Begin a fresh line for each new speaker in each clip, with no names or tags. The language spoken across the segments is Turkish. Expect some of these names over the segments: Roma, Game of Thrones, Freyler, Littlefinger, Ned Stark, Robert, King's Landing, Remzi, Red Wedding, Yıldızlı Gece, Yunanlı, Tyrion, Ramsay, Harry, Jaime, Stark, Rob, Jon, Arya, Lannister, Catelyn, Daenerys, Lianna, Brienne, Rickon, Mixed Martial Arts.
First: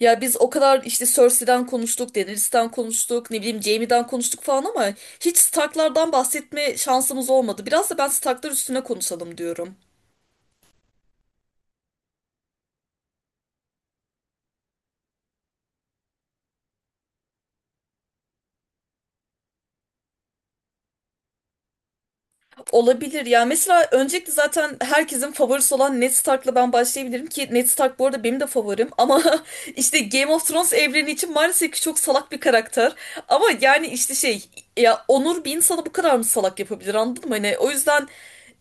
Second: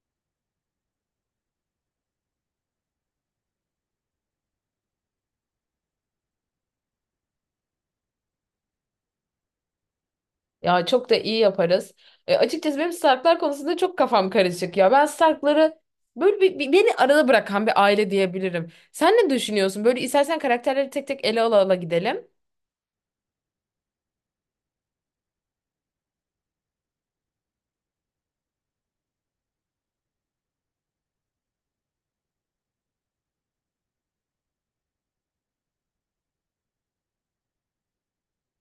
Ya biz o kadar işte Cersei'den konuştuk, Daenerys'ten konuştuk, ne bileyim Jaime'den konuştuk falan ama hiç Stark'lardan bahsetme şansımız olmadı. Biraz da ben Stark'lar üstüne konuşalım diyorum.
Ya çok da iyi yaparız. Açıkçası benim Starklar konusunda çok kafam karışık ya. Ben Starkları böyle beni arada bırakan bir aile diyebilirim. Sen ne düşünüyorsun? Böyle istersen karakterleri tek tek ele ala ala gidelim.
Olabilir ya. Mesela öncelikle zaten herkesin favorisi olan Ned Stark'la ben başlayabilirim ki Ned Stark bu arada benim de favorim ama işte Game of Thrones evreni için maalesef ki çok salak bir karakter. Ama yani işte şey, ya onur bir insanı bu kadar mı salak yapabilir, anladın mı? Hani o yüzden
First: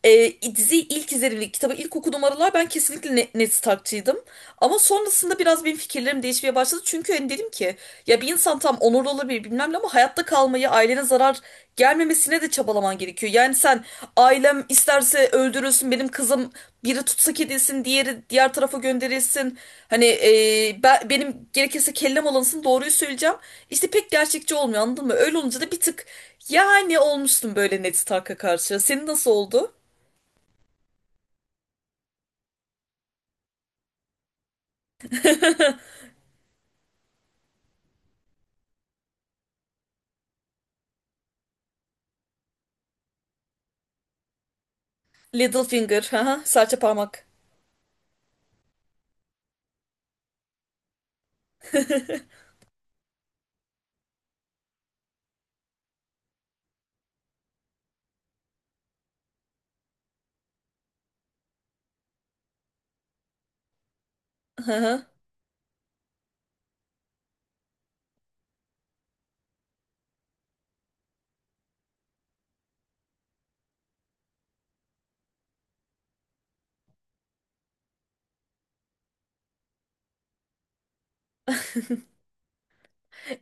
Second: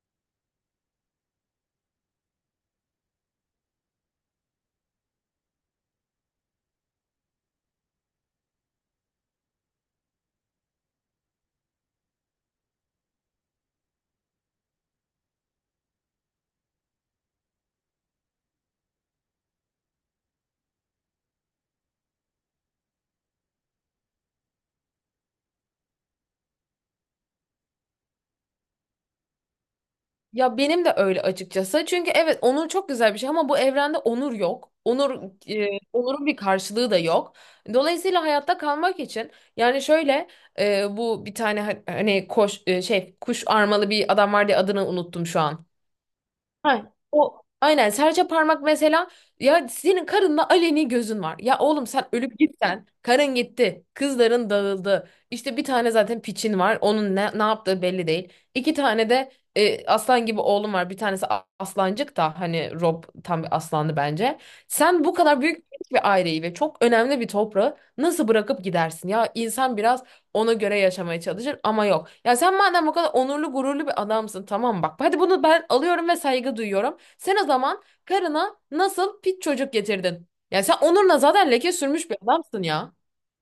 diziyi ilk izlediğimde, kitabı ilk okuduğum aralar ben kesinlikle Ned Stark'çıydım. Ama sonrasında biraz benim fikirlerim değişmeye başladı. Çünkü hani dedim ki ya bir insan tam onurlu olabilir bilmem ne, ama hayatta kalmayı, ailene zarar gelmemesine de çabalaman gerekiyor. Yani sen ailem isterse öldürülsün, benim kızım biri tutsak edilsin, diğeri diğer tarafa gönderilsin. Hani benim gerekirse kellem alınsın, doğruyu söyleyeceğim. İşte pek gerçekçi olmuyor, anladın mı? Öyle olunca da bir tık yani olmuştum böyle Ned Stark'a karşı. Senin nasıl oldu?
Ya benim de öyle açıkçası. Çünkü evet onur çok güzel bir şey ama bu evrende onur yok. Onurun bir karşılığı da yok. Dolayısıyla hayatta kalmak için yani şöyle, bu bir tane hani koş e, şey kuş armalı bir adam vardı ya, adını unuttum şu an.
Littlefinger, hı hı, serçe
Ha,
parmak.
o aynen serçe parmak mesela. Ya senin karınla aleni gözün var. Ya oğlum sen ölüp gitsen karın gitti. Kızların dağıldı. İşte bir tane zaten piçin var. Onun ne yaptığı belli değil. İki tane de aslan gibi oğlum var. Bir tanesi aslancık da hani Rob tam bir aslandı bence. Sen bu kadar büyük bir aileyi ve çok önemli bir toprağı nasıl bırakıp gidersin? Ya insan biraz ona göre yaşamaya çalışır ama yok. Ya sen madem bu kadar onurlu gururlu bir adamsın tamam bak. Hadi bunu ben alıyorum ve saygı duyuyorum. Sen o zaman karına nasıl pit çocuk getirdin? Ya sen onuruna zaten leke sürmüş bir adamsın ya.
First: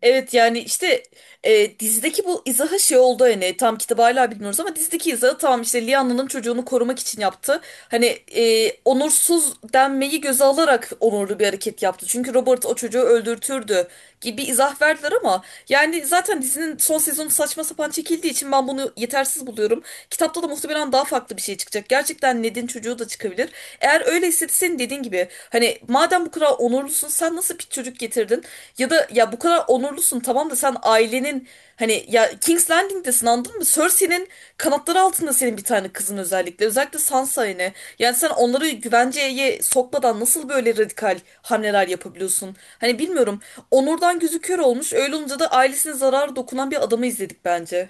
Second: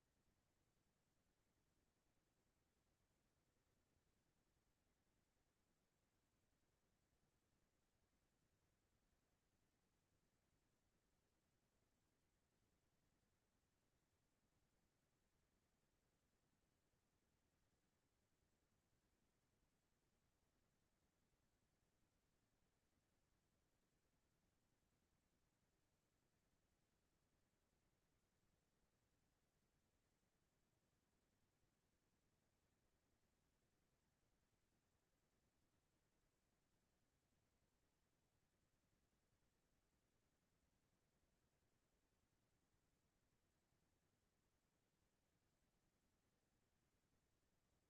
Evet yani işte dizideki bu izaha şey oldu, hani tam kitabı hala bilmiyoruz ama dizideki izahı tamam, işte Lianna'nın çocuğunu korumak için yaptı. Hani onursuz denmeyi göze alarak onurlu bir hareket yaptı. Çünkü Robert o çocuğu öldürtürdü gibi izah verdiler ama yani zaten dizinin son sezonu saçma sapan çekildiği için ben bunu yetersiz buluyorum. Kitapta da muhtemelen daha farklı bir şey çıkacak. Gerçekten Ned'in çocuğu da çıkabilir. Eğer öyleyse senin dediğin gibi hani madem bu kadar onurlusun, sen nasıl bir çocuk getirdin? Ya da ya bu kadar onurlusun tamam da sen ailenin hani ya King's Landing'desin, anladın mı? Cersei'nin kanatları altında senin bir tane kızın özellikle. Özellikle Sansa yine. Yani sen onları güvenceye sokmadan nasıl böyle radikal hamleler yapabiliyorsun? Hani bilmiyorum. Onurdan gözü kör olmuş. Öyle olunca da ailesine zarar dokunan bir adamı izledik bence.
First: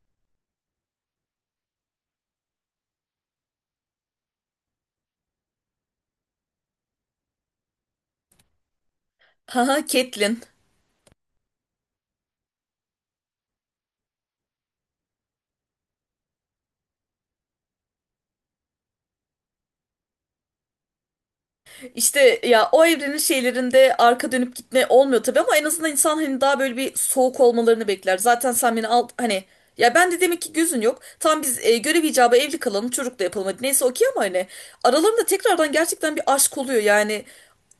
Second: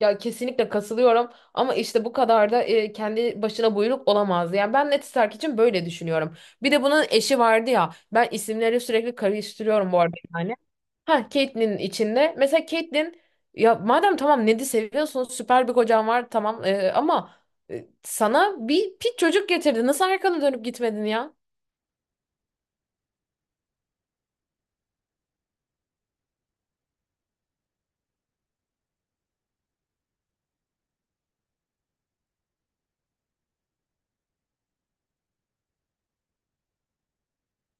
Ya kesinlikle kasılıyorum ama işte bu kadar da kendi başına buyruk olamaz. Yani ben Neti Stark için böyle düşünüyorum. Bir de bunun eşi vardı ya. Ben isimleri sürekli
Haha,
karıştırıyorum bu arada
Catelyn.
yani. Ha, Catelyn içinde. Mesela Catelyn, ya madem tamam Ned'i seviyorsun süper bir kocan var tamam, ama sana bir pit çocuk getirdi. Nasıl arkana dönüp gitmedin ya?
İşte ya o evrenin şeylerinde arka dönüp gitme olmuyor tabii, ama en azından insan hani daha böyle bir soğuk olmalarını bekler. Zaten sen beni al hani, ya ben de demek ki gözün yok. Tam biz görev icabı evli kalalım, çocuk da yapalım, hadi neyse okey, ama hani aralarında tekrardan gerçekten bir aşk oluyor yani.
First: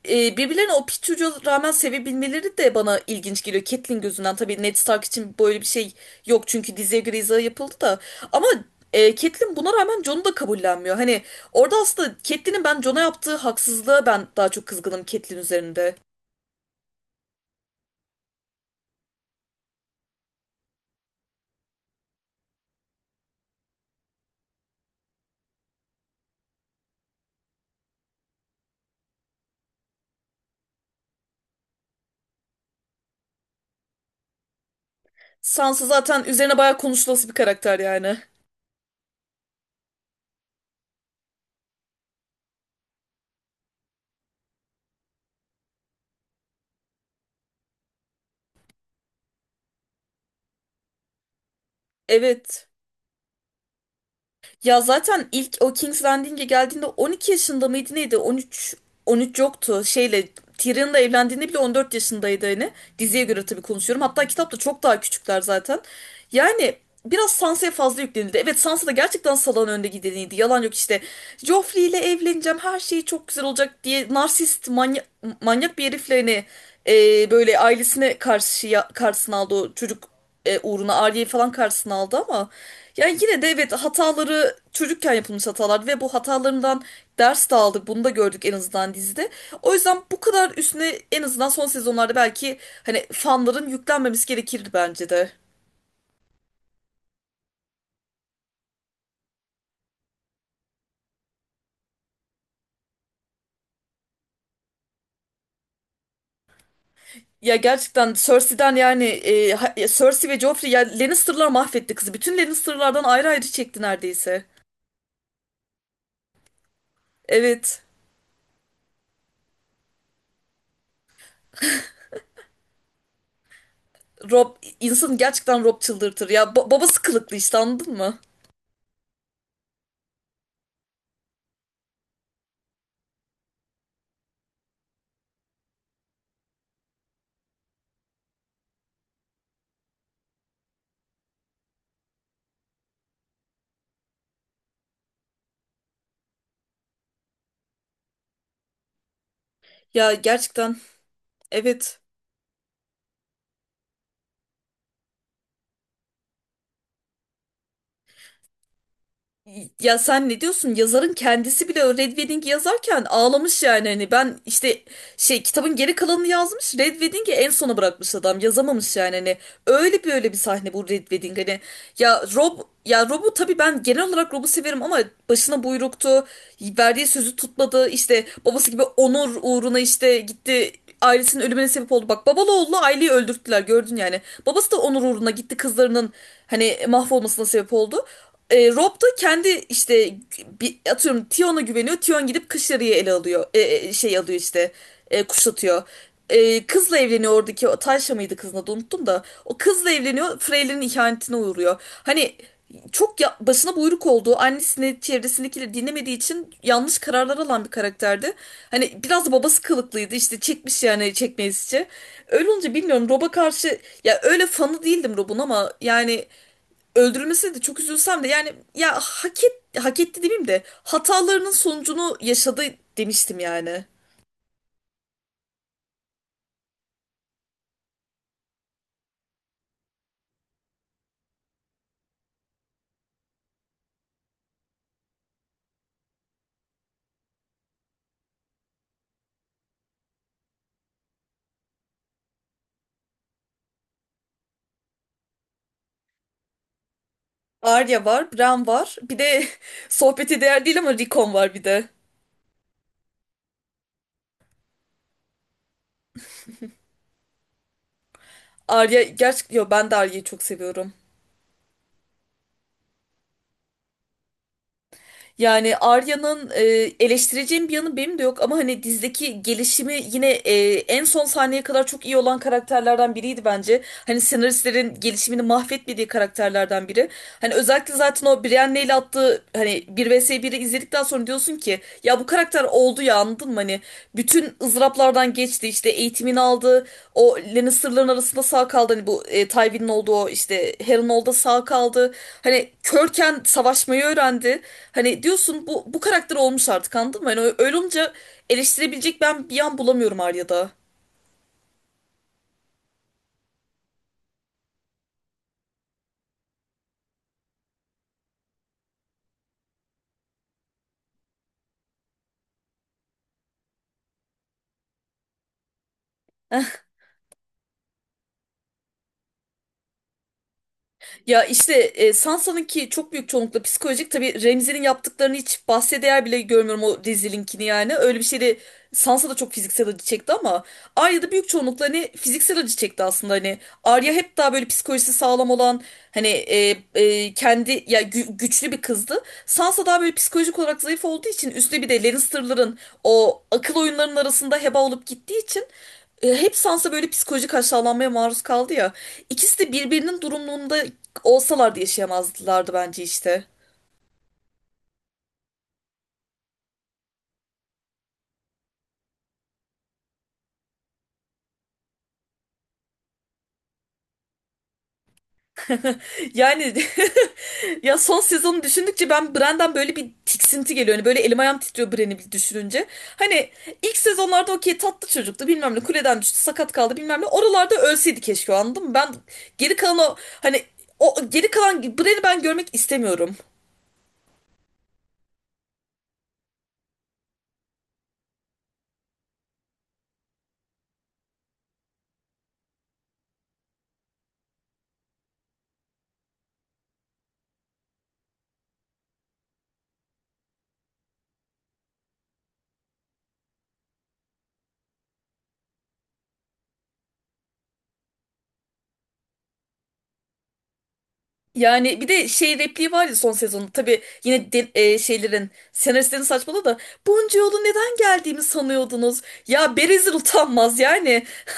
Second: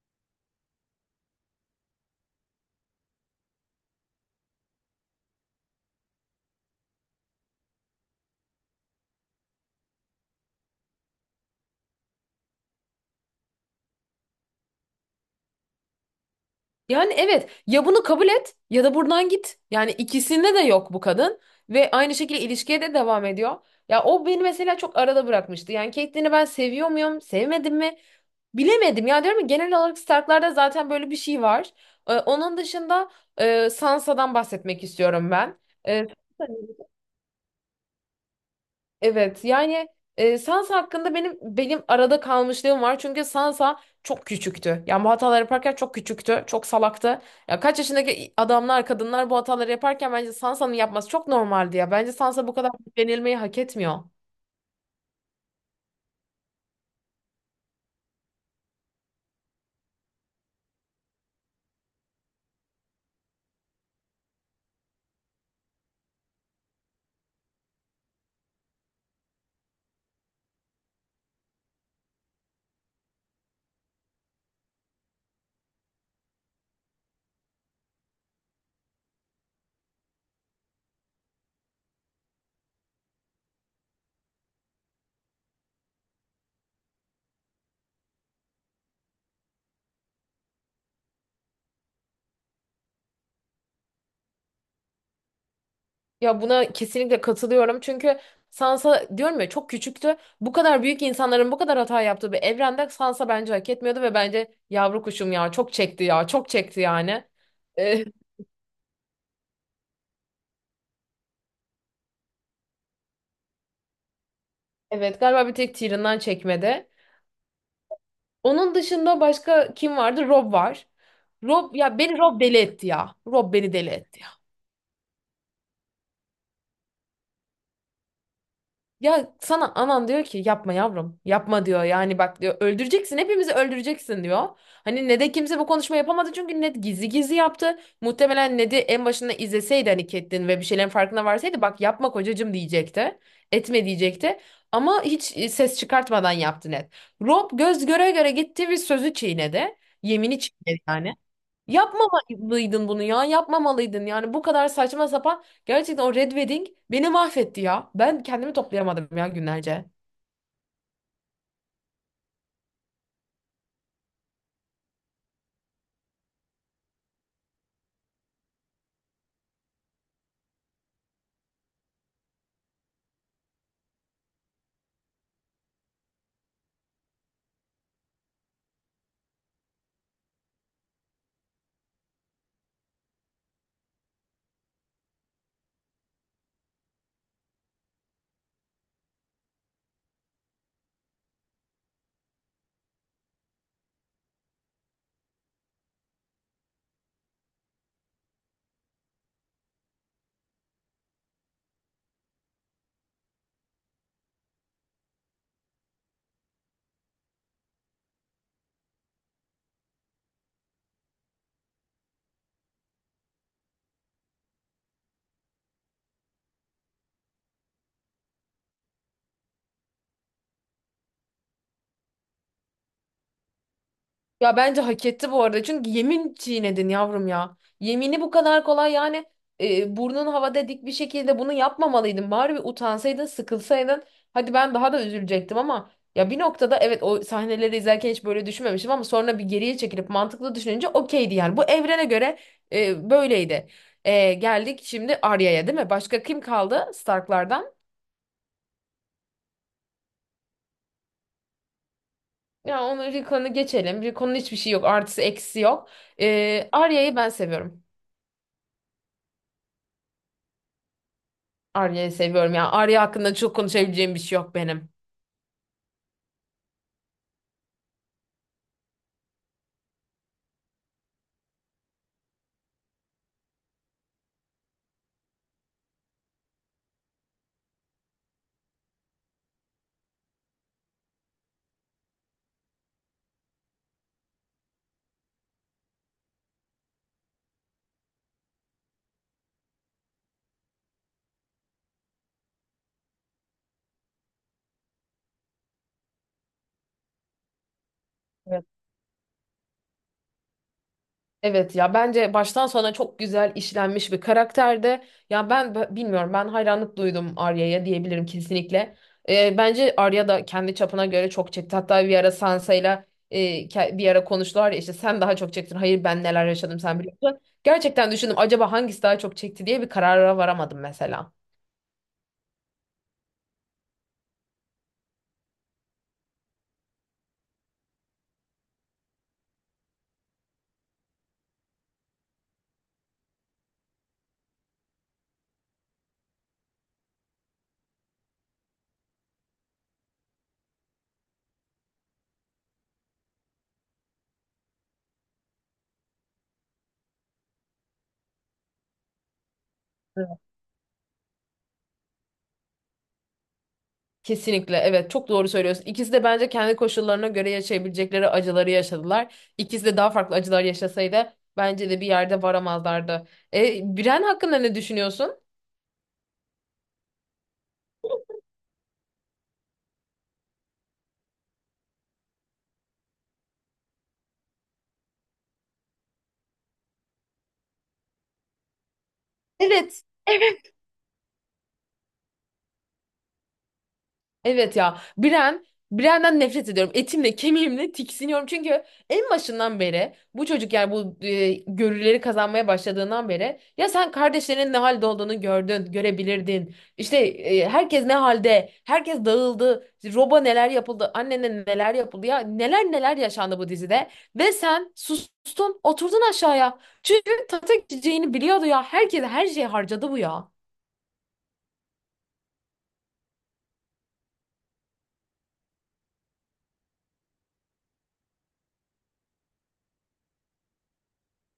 Birbirlerine o Pitu'ya rağmen sevebilmeleri de bana ilginç geliyor. Catelyn gözünden tabii Ned Stark için böyle bir şey yok, çünkü diziye göre izah yapıldı da. Ama Catelyn buna rağmen Jon'u da kabullenmiyor. Hani orada aslında Catelyn'in ben Jon'a yaptığı haksızlığa ben daha çok kızgınım Catelyn üzerinde.
Yani evet ya bunu kabul et ya da buradan git. Yani ikisinde de yok bu kadın ve aynı şekilde ilişkiye de devam ediyor. Ya o beni mesela çok arada bırakmıştı. Yani Caitlyn'i ben seviyor muyum, sevmedim mi bilemedim. Ya diyorum ya genel olarak Stark'larda zaten böyle bir şey var. Onun dışında Sansa'dan bahsetmek istiyorum ben.
Sansa
Ee,
zaten üzerine bayağı konuşulası bir karakter yani.
Evet yani, Sansa hakkında benim arada kalmışlığım var. Çünkü Sansa çok küçüktü. Yani bu hataları yaparken çok küçüktü. Çok salaktı. Ya kaç yaşındaki adamlar, kadınlar bu hataları yaparken bence Sansa'nın yapması çok normaldi ya. Bence Sansa bu
Evet.
kadar denilmeyi hak etmiyor.
Ya zaten ilk o King's Landing'e geldiğinde 12 yaşında mıydı neydi? 13, yoktu. Şeyle Tyrion'la evlendiğinde bile 14 yaşındaydı hani. Diziye göre tabii konuşuyorum. Hatta kitapta çok daha küçükler zaten. Yani biraz Sansa'ya fazla yüklenildi. Evet Sansa da gerçekten salağın önde gideniydi. Yalan yok işte. Joffrey ile evleneceğim. Her şey çok güzel olacak diye narsist manyak, manyak bir herifle hani böyle ailesine karşı karşısına aldı o çocuk, uğruna Arya'yı falan karşısına aldı, ama yani yine de evet hataları çocukken yapılmış hatalar ve bu hatalarından ders de aldık. Bunu da gördük en azından dizide. O yüzden bu kadar üstüne en azından son sezonlarda belki hani fanların yüklenmemesi gerekirdi bence de.
Ya buna kesinlikle katılıyorum. Çünkü Sansa diyorum ya çok küçüktü. Bu kadar büyük insanların bu kadar hata yaptığı bir evrende Sansa bence hak etmiyordu ve bence yavru kuşum ya çok çekti ya çok çekti yani.
Ya
E,
gerçekten Cersei'den yani ya Cersei ve Joffrey, ya Lannister'lar mahvetti kızı. Bütün Lannister'lardan ayrı ayrı çekti neredeyse.
evet galiba bir tek Tyrion'dan çekmedi.
Evet.
Onun dışında başka kim vardı? Rob var. Rob ya beni Rob deli etti ya. Rob beni deli etti ya.
Rob insanı gerçekten, Rob çıldırtır. Ya babası kılıklı işte, anladın mı?
Ya sana anan diyor ki yapma yavrum. Yapma diyor. Yani bak diyor öldüreceksin hepimizi öldüreceksin diyor. Hani ne kimse bu konuşma yapamadı çünkü Ned gizli gizli yaptı. Muhtemelen Ned'i en başında izleseydi hani Catelyn ve bir şeylerin farkına varsaydı bak yapma kocacığım diyecekti. Etme diyecekti. Ama hiç ses çıkartmadan yaptı Ned. Rob göz göre göre gitti ve sözü çiğnedi.
Ya
Yemini
gerçekten
çiğnedi yani.
evet.
Yapmamalıydın bunu ya. Yapmamalıydın. Yani bu kadar saçma sapan. Gerçekten o Red Wedding beni mahvetti ya. Ben kendimi toplayamadım ya günlerce.
Ya sen ne diyorsun? Yazarın kendisi bile o Red Wedding'i yazarken ağlamış yani. Hani ben işte şey kitabın geri kalanını yazmış. Red Wedding'i en sona bırakmış adam. Yazamamış yani. Hani öyle bir öyle bir sahne bu Red Wedding. Hani ya Rob, ya Rob'u tabii ben genel olarak Rob'u severim ama başına buyruktu. Verdiği sözü tutmadı. İşte babası gibi onur uğruna işte gitti, ailesinin ölümüne sebep oldu. Bak babalı oğlu aileyi öldürttüler, gördün yani. Babası da onur uğruna gitti, kızlarının hani mahvolmasına sebep oldu. Rob da kendi işte bir, atıyorum Tion'a güveniyor. Tion gidip Kışlari'yi ele alıyor. Şey alıyor işte. Kuşatıyor. Kızla evleniyor, oradaki o Tayşa mıydı kızın adı, unuttum da. O kızla evleniyor. Freyler'in ihanetine uğruyor. Hani çok ya, başına buyruk olduğu, annesini çevresindekileri dinlemediği için yanlış kararlar alan bir karakterdi. Hani biraz da babası kılıklıydı, işte çekmiş yani çekmeyizce. Öyle olunca bilmiyorum, Rob'a karşı ya öyle fanı değildim Rob'un ama yani öldürülmesine de çok üzülsem de yani ya hak etti demeyeyim de hatalarının sonucunu yaşadı demiştim yani.
Ya bence hak etti bu arada. Çünkü yemin çiğnedin yavrum ya. Yemini bu kadar kolay yani, burnun havada dik bir şekilde bunu yapmamalıydın. Bari bir utansaydın, sıkılsaydın. Hadi ben daha da üzülecektim ama ya bir noktada evet o sahneleri izlerken hiç böyle düşünmemiştim ama sonra bir geriye çekilip mantıklı düşününce okeydi yani. Bu evrene göre böyleydi. E, geldik şimdi Arya'ya değil mi? Başka kim kaldı Stark'lardan?
Arya var, Bran var. Bir de sohbete değer değil ama Rickon var bir de.
Ya onu, Rickon'u geçelim. Rickon'un hiçbir şey yok. Artısı eksisi yok. E, Arya'yı ben seviyorum.
Arya gerçek, yo ben de Arya'yı çok seviyorum.
Arya'yı seviyorum ya. Arya hakkında çok konuşabileceğim bir şey yok benim.
Yani Arya'nın eleştireceğim bir yanı benim de yok, ama hani dizdeki gelişimi yine en son sahneye kadar çok iyi olan karakterlerden biriydi bence. Hani senaristlerin gelişimini mahvetmediği karakterlerden biri. Hani özellikle zaten o Brienne'le ile attığı hani bir vs biri izledikten sonra diyorsun ki ya bu karakter oldu ya, anladın mı? Hani bütün ızraplardan geçti, işte eğitimini aldı, o Lannister'ların arasında sağ kaldı, hani bu Tywin'in olduğu o işte Harry'nin olduğu sağ kaldı, hani körken savaşmayı öğrendi, hani diyorsun bu bu karakter olmuş artık, anladın mı? Hani öyle olunca
Evet.
eleştirebilecek ben bir yan bulamıyorum Arya'da.
Evet ya bence baştan sona çok güzel işlenmiş bir karakterde. Ya ben bilmiyorum, ben hayranlık duydum Arya'ya diyebilirim kesinlikle. Bence Arya da kendi çapına göre çok çekti. Hatta bir ara Sansa'yla, e, bir ara konuştular ya işte sen daha çok çektin. Hayır ben neler yaşadım sen biliyorsun. Gerçekten düşündüm acaba hangisi daha çok çekti diye, bir karara varamadım mesela.
Ya işte Sansa'nınki çok büyük çoğunlukla psikolojik. Tabii Remzi'nin yaptıklarını hiç bahse değer bile görmüyorum, o rezilinkini yani. Öyle bir şey, Sansa da çok fiziksel acı çekti ama Arya da büyük çoğunlukla hani fiziksel acı çekti aslında hani. Arya hep daha böyle psikolojisi sağlam olan hani kendi ya güçlü bir kızdı. Sansa daha böyle psikolojik olarak zayıf olduğu için üstüne bir de Lannister'ların o akıl oyunlarının arasında heba olup gittiği için hep Sansa böyle psikolojik aşağılanmaya maruz kaldı ya. İkisi de birbirinin
Evet.
durumunda olsalardı yaşayamazlardı bence işte.
Kesinlikle evet çok doğru söylüyorsun. İkisi de bence kendi koşullarına göre yaşayabilecekleri acıları yaşadılar. İkisi de daha farklı acılar yaşasaydı bence de bir yerde varamazlardı. E, Biren hakkında ne düşünüyorsun?
Yani ya son sezonu düşündükçe ben Bran'dan böyle bir tiksinti geliyor. Hani böyle elim ayağım titriyor Bran'i bir düşününce. Hani ilk sezonlarda okey tatlı çocuktu bilmem ne, kuleden düştü sakat kaldı bilmem ne. Oralarda ölseydi keşke o, anladın mı? Ben geri kalan
Evet.
o hani o geri kalan Bran'i ben görmek istemiyorum.
Evet ya Biren'den nefret ediyorum. Etimle kemiğimle tiksiniyorum. Çünkü en başından beri bu çocuk yani bu, görüleri kazanmaya başladığından beri ya sen kardeşlerinin ne halde olduğunu gördün, görebilirdin. İşte herkes ne halde, herkes dağıldı, Rob'a neler yapıldı, annene neler yapıldı, ya neler neler yaşandı bu dizide ve sen sustun, oturdun aşağıya. Çünkü tata gideceğini biliyordu ya. Herkes her şeyi harcadı bu ya.
Yani bir de şey repliği var ya son sezonun. Tabii yine şeylerin senaristlerin saçmalığı da, bunca yolu neden geldiğimi sanıyordunuz? Ya Berezil utanmaz yani.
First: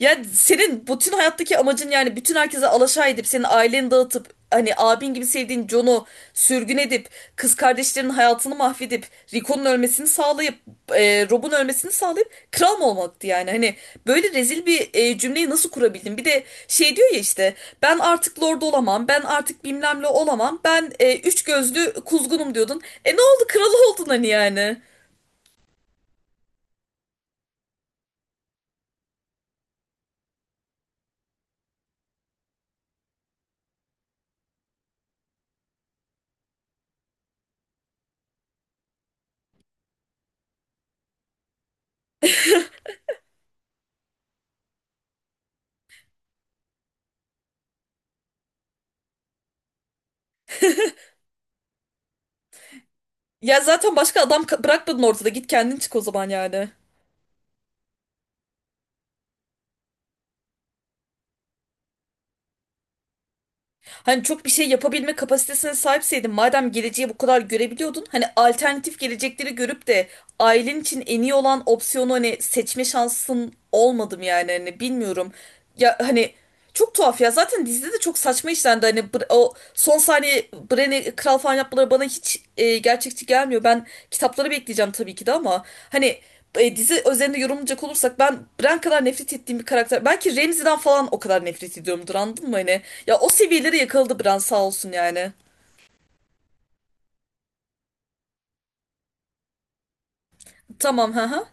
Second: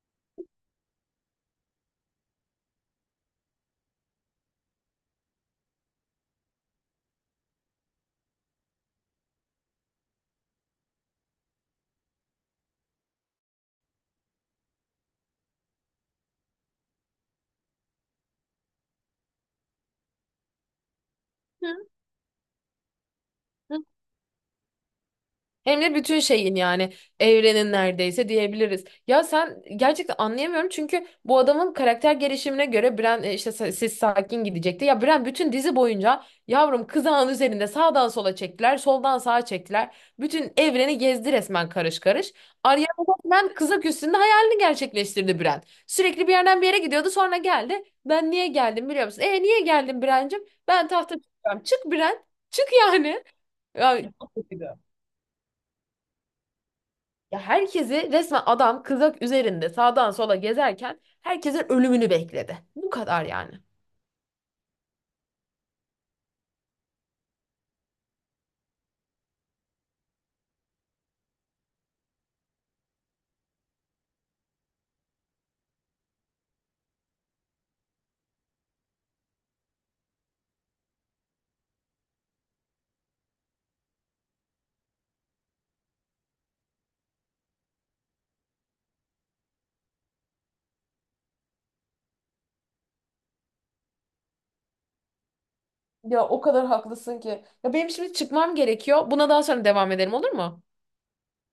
Ya senin bütün hayattaki amacın yani bütün herkese alaşağı edip senin aileni dağıtıp hani abin gibi sevdiğin Jon'u sürgün edip kız kardeşlerinin hayatını mahvedip Rico'nun ölmesini sağlayıp Rob'un ölmesini sağlayıp kral mı olmaktı yani, hani böyle rezil bir cümleyi nasıl kurabildin, bir de şey diyor ya işte ben artık lord olamam. Ben artık bilmem ne olamam. Ben üç gözlü kuzgunum diyordun. E ne oldu?
Hı.
Kralı oldun hani yani.
Hem de bütün şeyin yani evrenin neredeyse diyebiliriz. Ya sen, gerçekten anlayamıyorum çünkü bu adamın karakter gelişimine göre Bran, siz sakin gidecekti. Ya Bran bütün dizi boyunca yavrum kızağın üzerinde sağdan sola çektiler, soldan sağa çektiler. Bütün evreni gezdi resmen karış karış. Arya resmen kızak üstünde hayalini gerçekleştirdi Bran. Sürekli bir yerden bir yere gidiyordu sonra geldi. Ben niye geldim biliyor musun? E niye geldim Bran'cığım? Ben tahta çıkacağım. Çık Bran. Çık yani.
Ya zaten başka adam
Ya,
bırakmadın ortada. Git kendin çık o zaman yani.
ya, herkesi resmen adam kızak üzerinde sağdan sola gezerken herkesin ölümünü bekledi. Bu kadar yani.
Hani çok bir şey yapabilme kapasitesine sahipseydin, madem geleceği bu kadar görebiliyordun, hani alternatif gelecekleri görüp de ailen için en iyi olan opsiyonu hani seçme şansın olmadım yani hani bilmiyorum. Ya hani çok tuhaf ya, zaten dizide de çok saçma işlendi hani o son saniye Bren'i kral falan yapmaları bana hiç gerçekçi gelmiyor. Ben kitapları bekleyeceğim tabii ki de, ama hani dizi özelinde yorumlayacak olursak ben Bran kadar nefret ettiğim bir karakter. Belki Ramsay'den falan o kadar nefret ediyorumdur, anladın mı hani? Ya o seviyelere yakaladı Bran sağ olsun yani.
Ya o kadar haklısın ki. Ya benim şimdi çıkmam gerekiyor. Buna daha sonra devam edelim olur mu?
Tamam ha.